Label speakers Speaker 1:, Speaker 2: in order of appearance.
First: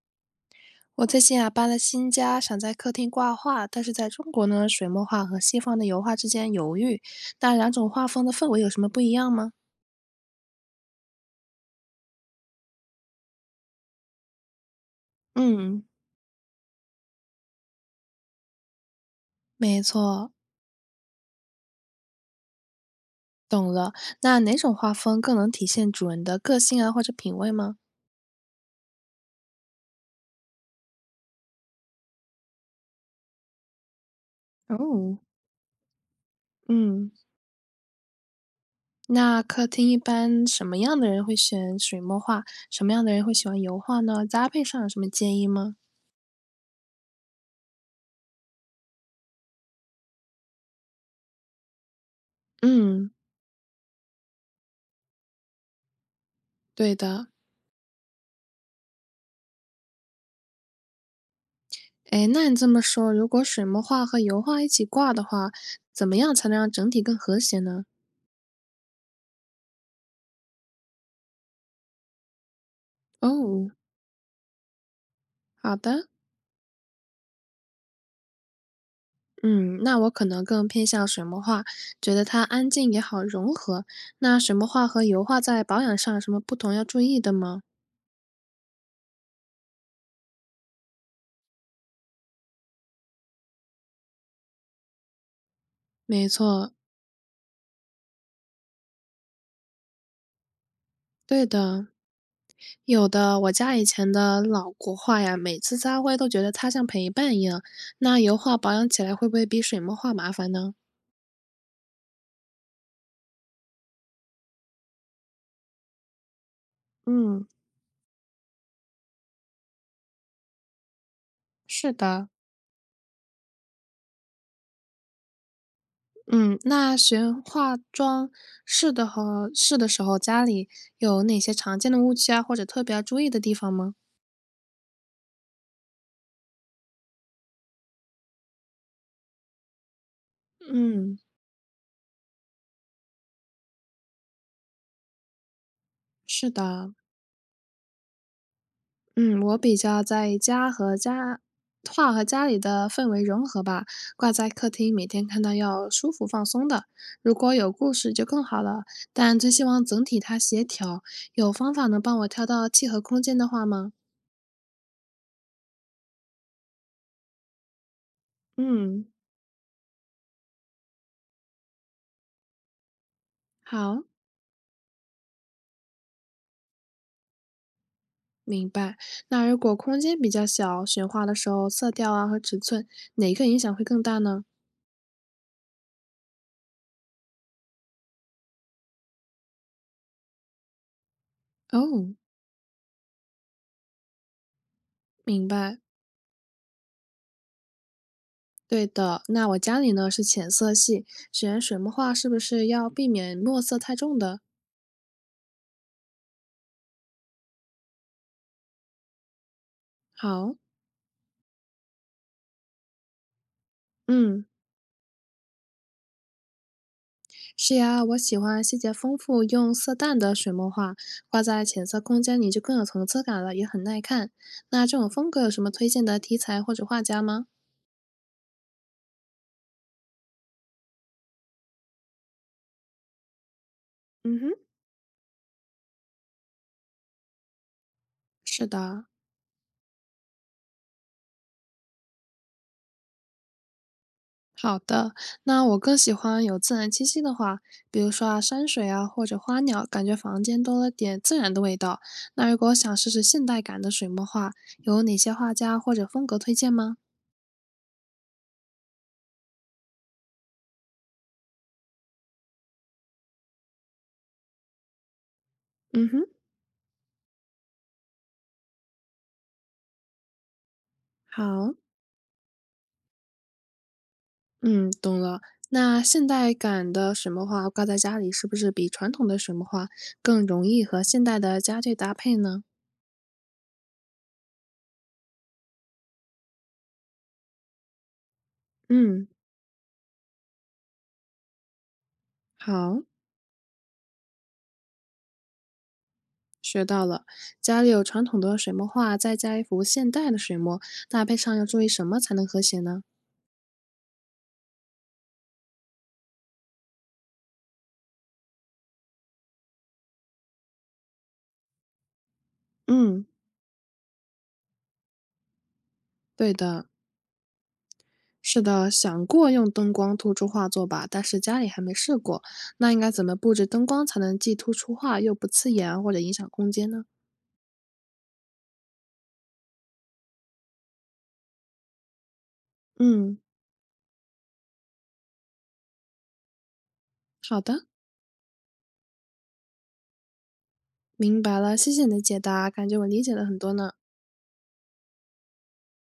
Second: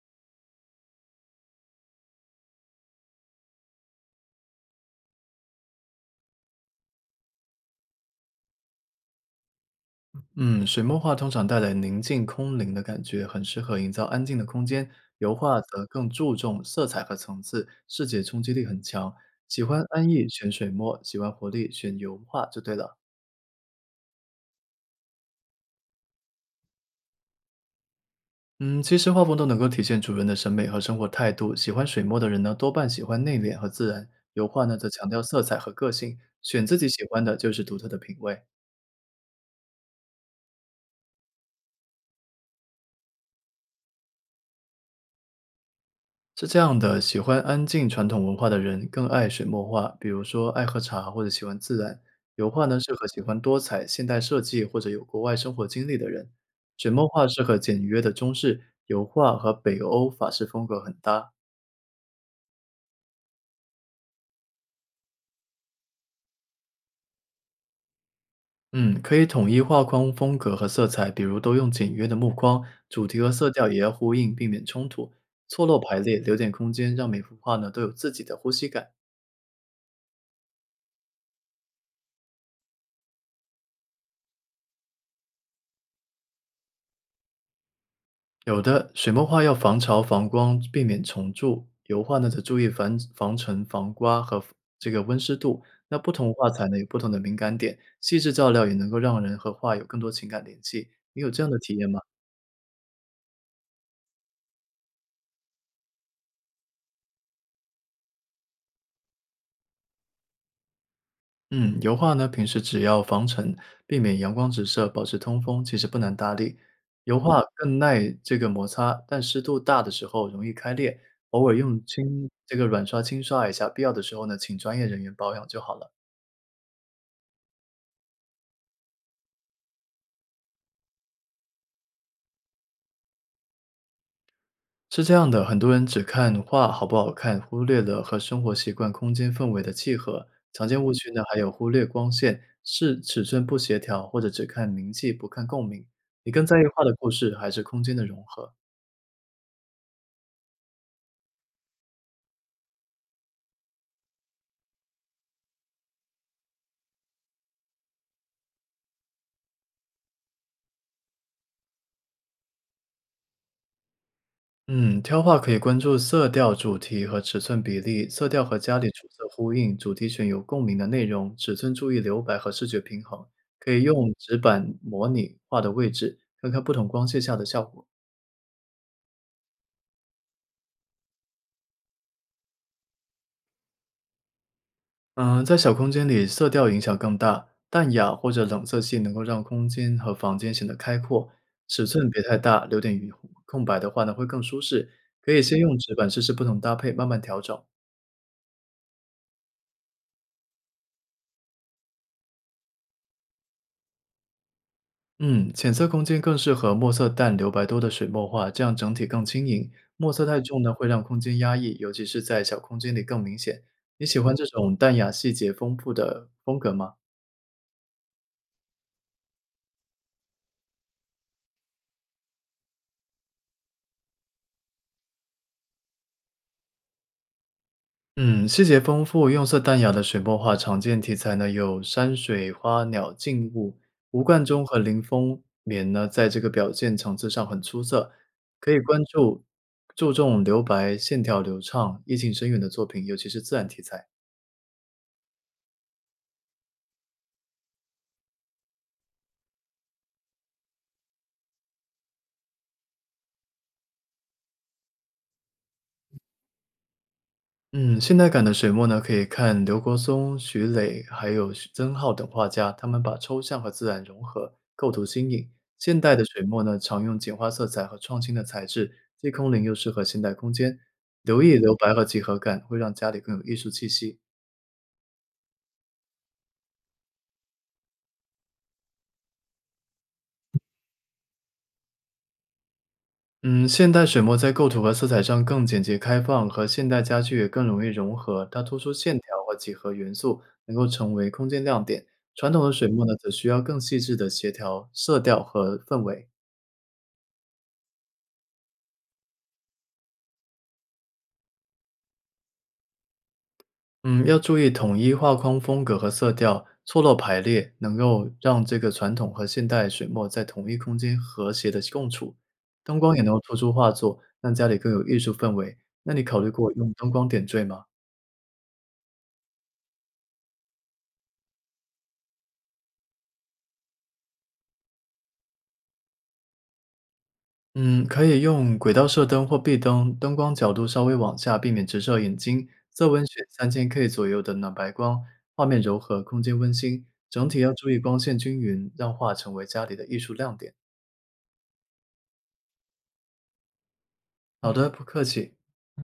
Speaker 1: 我最近啊搬了新家，想在客厅挂画，但是在中国呢，水墨画和西方的油画之间犹豫。那两种画风的氛围有什么不一样吗？
Speaker 2: 嗯，水墨画通常带来宁静空灵的感觉，很适合营造安静的空间。油画
Speaker 1: 嗯，
Speaker 2: 则更注重色彩和层次，视觉冲击力很强。喜
Speaker 1: 没
Speaker 2: 欢安逸
Speaker 1: 错，
Speaker 2: 选水墨，喜欢活力选油画就对了。
Speaker 1: 懂了。那哪种画风更能体现主人的个性啊，或者品味吗？
Speaker 2: 嗯，其实画风都能够体现主人的审美和生活态度。喜欢水墨的人呢，多半喜欢内敛和自然；油画呢，则强
Speaker 1: 哦，
Speaker 2: 调色彩和个性。选自己喜
Speaker 1: 嗯，
Speaker 2: 欢的就是独特的品味。
Speaker 1: 那客厅一般什么样的人会选水墨画，什么样的人会喜欢油画呢？搭配上有什么建议吗？
Speaker 2: 是这样的，喜欢安静传统文化的人更爱水墨画，比如说爱喝茶或者喜欢自然。油画呢，适合
Speaker 1: 嗯，
Speaker 2: 喜欢多彩、现代设计或者有国外生活经历的人。水
Speaker 1: 对
Speaker 2: 墨画
Speaker 1: 的。
Speaker 2: 适合简约的中式，油画和北欧法式风格很搭。
Speaker 1: 哎，那你这么说，如果水墨画和油画一起挂的话，怎么样才能让整体更和谐呢？
Speaker 2: 嗯，可以统一画框风格和色彩，比如都用简约的木框，主题和色调
Speaker 1: 哦，
Speaker 2: 也要呼应，避免冲突。错
Speaker 1: 好
Speaker 2: 落排
Speaker 1: 的，
Speaker 2: 列，留点空间，让每幅画呢都有自己的呼吸感。
Speaker 1: 嗯，那我可能更偏向水墨画，觉得它安静也好融合。那水墨画和油画在保养上有什么不同要注意的吗？
Speaker 2: 有的，水墨画要防潮、防光，避免虫蛀；油画呢，则注意防尘、防刮和这个温湿度。那不
Speaker 1: 没
Speaker 2: 同画材
Speaker 1: 错，
Speaker 2: 呢，有不同的敏感点，细致照料也能够让人和画有更多情感联系。你有这
Speaker 1: 对
Speaker 2: 样的体验
Speaker 1: 的，
Speaker 2: 吗？
Speaker 1: 有的。我家以前的老国画呀，每次擦灰都觉得它像陪伴一样。那油画保养起来会不会比水墨画麻烦呢？
Speaker 2: 嗯，油画呢，平时只要防尘，避免阳光直射，保持通风，其实不难打理。油画
Speaker 1: 嗯，
Speaker 2: 更耐这个摩擦，但湿度大的时候容易开裂，偶尔用
Speaker 1: 是
Speaker 2: 轻
Speaker 1: 的。
Speaker 2: 这个软刷轻刷一下，必要的时候呢，请专业人员保养就好了。
Speaker 1: 嗯，那学化妆室的和室的时候，家里有哪些常见的误区啊，或者特别要注意的地方吗？
Speaker 2: 是这样的，很多人只看画好不好看，忽略了和生活习惯、空间氛围的契合。常见误区
Speaker 1: 嗯，
Speaker 2: 呢，还有忽略光线、是尺寸不协调，或者只看名气不看共鸣。你更
Speaker 1: 是
Speaker 2: 在意画的
Speaker 1: 的，
Speaker 2: 故事还是空间的融合？
Speaker 1: 嗯，我比较在意家和家画和家里的氛围融合吧，挂在客厅，每天看到要舒服放松的。如果有故事就更好了，但最希望整体它协调。有方法能帮我挑到契合空间的画吗？
Speaker 2: 嗯，挑画可以关注色调、主题和尺寸比例，色调和家里主
Speaker 1: 嗯，
Speaker 2: 色呼应，主题选有共鸣的内容，尺寸注意留白和视觉平衡。可以用
Speaker 1: 好。
Speaker 2: 纸板模拟画的位置，看看不同光线下的效果。
Speaker 1: 明白。那如果空间比较小，选画的时候色调啊和尺寸哪个影响会更大呢？
Speaker 2: 在小空间里，色调影响更大。淡雅或者冷色系能够让空间和房间显得开阔，尺寸
Speaker 1: 哦，
Speaker 2: 别太大，留点余空白的话呢，会更舒适。可以
Speaker 1: 明
Speaker 2: 先用
Speaker 1: 白。
Speaker 2: 纸板试试不同搭配，慢慢调整。
Speaker 1: 对的，那我家里呢是浅色系，选水墨画是不是要避免墨色太重的？
Speaker 2: 嗯，浅色空间更适合墨色淡、留白多的水墨画，这样整体更轻盈。墨色太
Speaker 1: 好，
Speaker 2: 重呢，会让空间压抑，尤其是在小空间里更明显。你喜欢这
Speaker 1: 嗯，
Speaker 2: 种淡雅、细节丰富的风格吗？
Speaker 1: 是呀，我喜欢细节丰富、用色淡的水墨画，挂在浅色空间里就更有层次感了，也很耐看。那这种风格有什么推荐的题材或者画家吗？
Speaker 2: 嗯，细节丰富、用色淡雅的水墨画常见题材呢，有山水花鸟静物。吴
Speaker 1: 嗯
Speaker 2: 冠
Speaker 1: 哼，
Speaker 2: 中和林风眠呢，在这个表现层次上很出色，
Speaker 1: 是
Speaker 2: 可以关
Speaker 1: 的。
Speaker 2: 注注重留白、线条流畅、意境深远的作品，尤其是自然题材。
Speaker 1: 好的，那我更喜欢有自然气息的话，比如说啊山水啊或者花鸟，感觉房间多了点自然的味道。那如果想试试现代感的水墨画，有哪些画家或者风格推荐吗？
Speaker 2: 嗯，现代感的水墨呢，可以看刘国松、徐磊还有徐曾浩等画家，他们把抽象和自然融合，构图新颖。现
Speaker 1: 嗯
Speaker 2: 代的
Speaker 1: 哼，
Speaker 2: 水墨呢，常用简化色彩和创新的材质，既空灵又适合现代空间。留意留
Speaker 1: 好，
Speaker 2: 白和几何感，会让家里更有艺术气息。
Speaker 1: 嗯，懂了。那现代感的水墨画挂在家里，是不是比传统的水墨画更容易和现代的家具搭配呢？
Speaker 2: 嗯，现代水墨在构图和色彩上更简洁开放，和现代家具也更容易融合，它突出线条
Speaker 1: 嗯，
Speaker 2: 和几何元素，能够成为空间亮点。传统的水
Speaker 1: 好。
Speaker 2: 墨呢，则需要更细致的协调色调和氛围。
Speaker 1: 学到了，家里有传统的水墨画，再加一幅现代的水墨，搭配上要注意什么才能和谐呢？
Speaker 2: 嗯，要注意统一画框风格和色调，错落排列，能够让这个传统和现代水墨在同一空间和谐的共处。灯光也
Speaker 1: 嗯，
Speaker 2: 能够突出画作，让家里更有艺术氛围。那你考虑
Speaker 1: 对
Speaker 2: 过
Speaker 1: 的，
Speaker 2: 用灯光点缀吗？
Speaker 1: 是的，想过用灯光突出画作吧，但是家里还没试过。那应该怎么布置灯光才能既突出画又不刺眼或者影响空间呢？
Speaker 2: 嗯，可以用轨道射灯或壁灯，灯光角度稍微往下，避免直射眼睛。色温
Speaker 1: 嗯，
Speaker 2: 选3000K 左右的暖白光，画面柔和，空间温馨。整
Speaker 1: 好
Speaker 2: 体要
Speaker 1: 的，
Speaker 2: 注意光线均匀，让画成为家里的艺术亮点。
Speaker 1: 明白了，谢谢你的解答，感觉我理解了很多呢。
Speaker 2: 好的，不客气。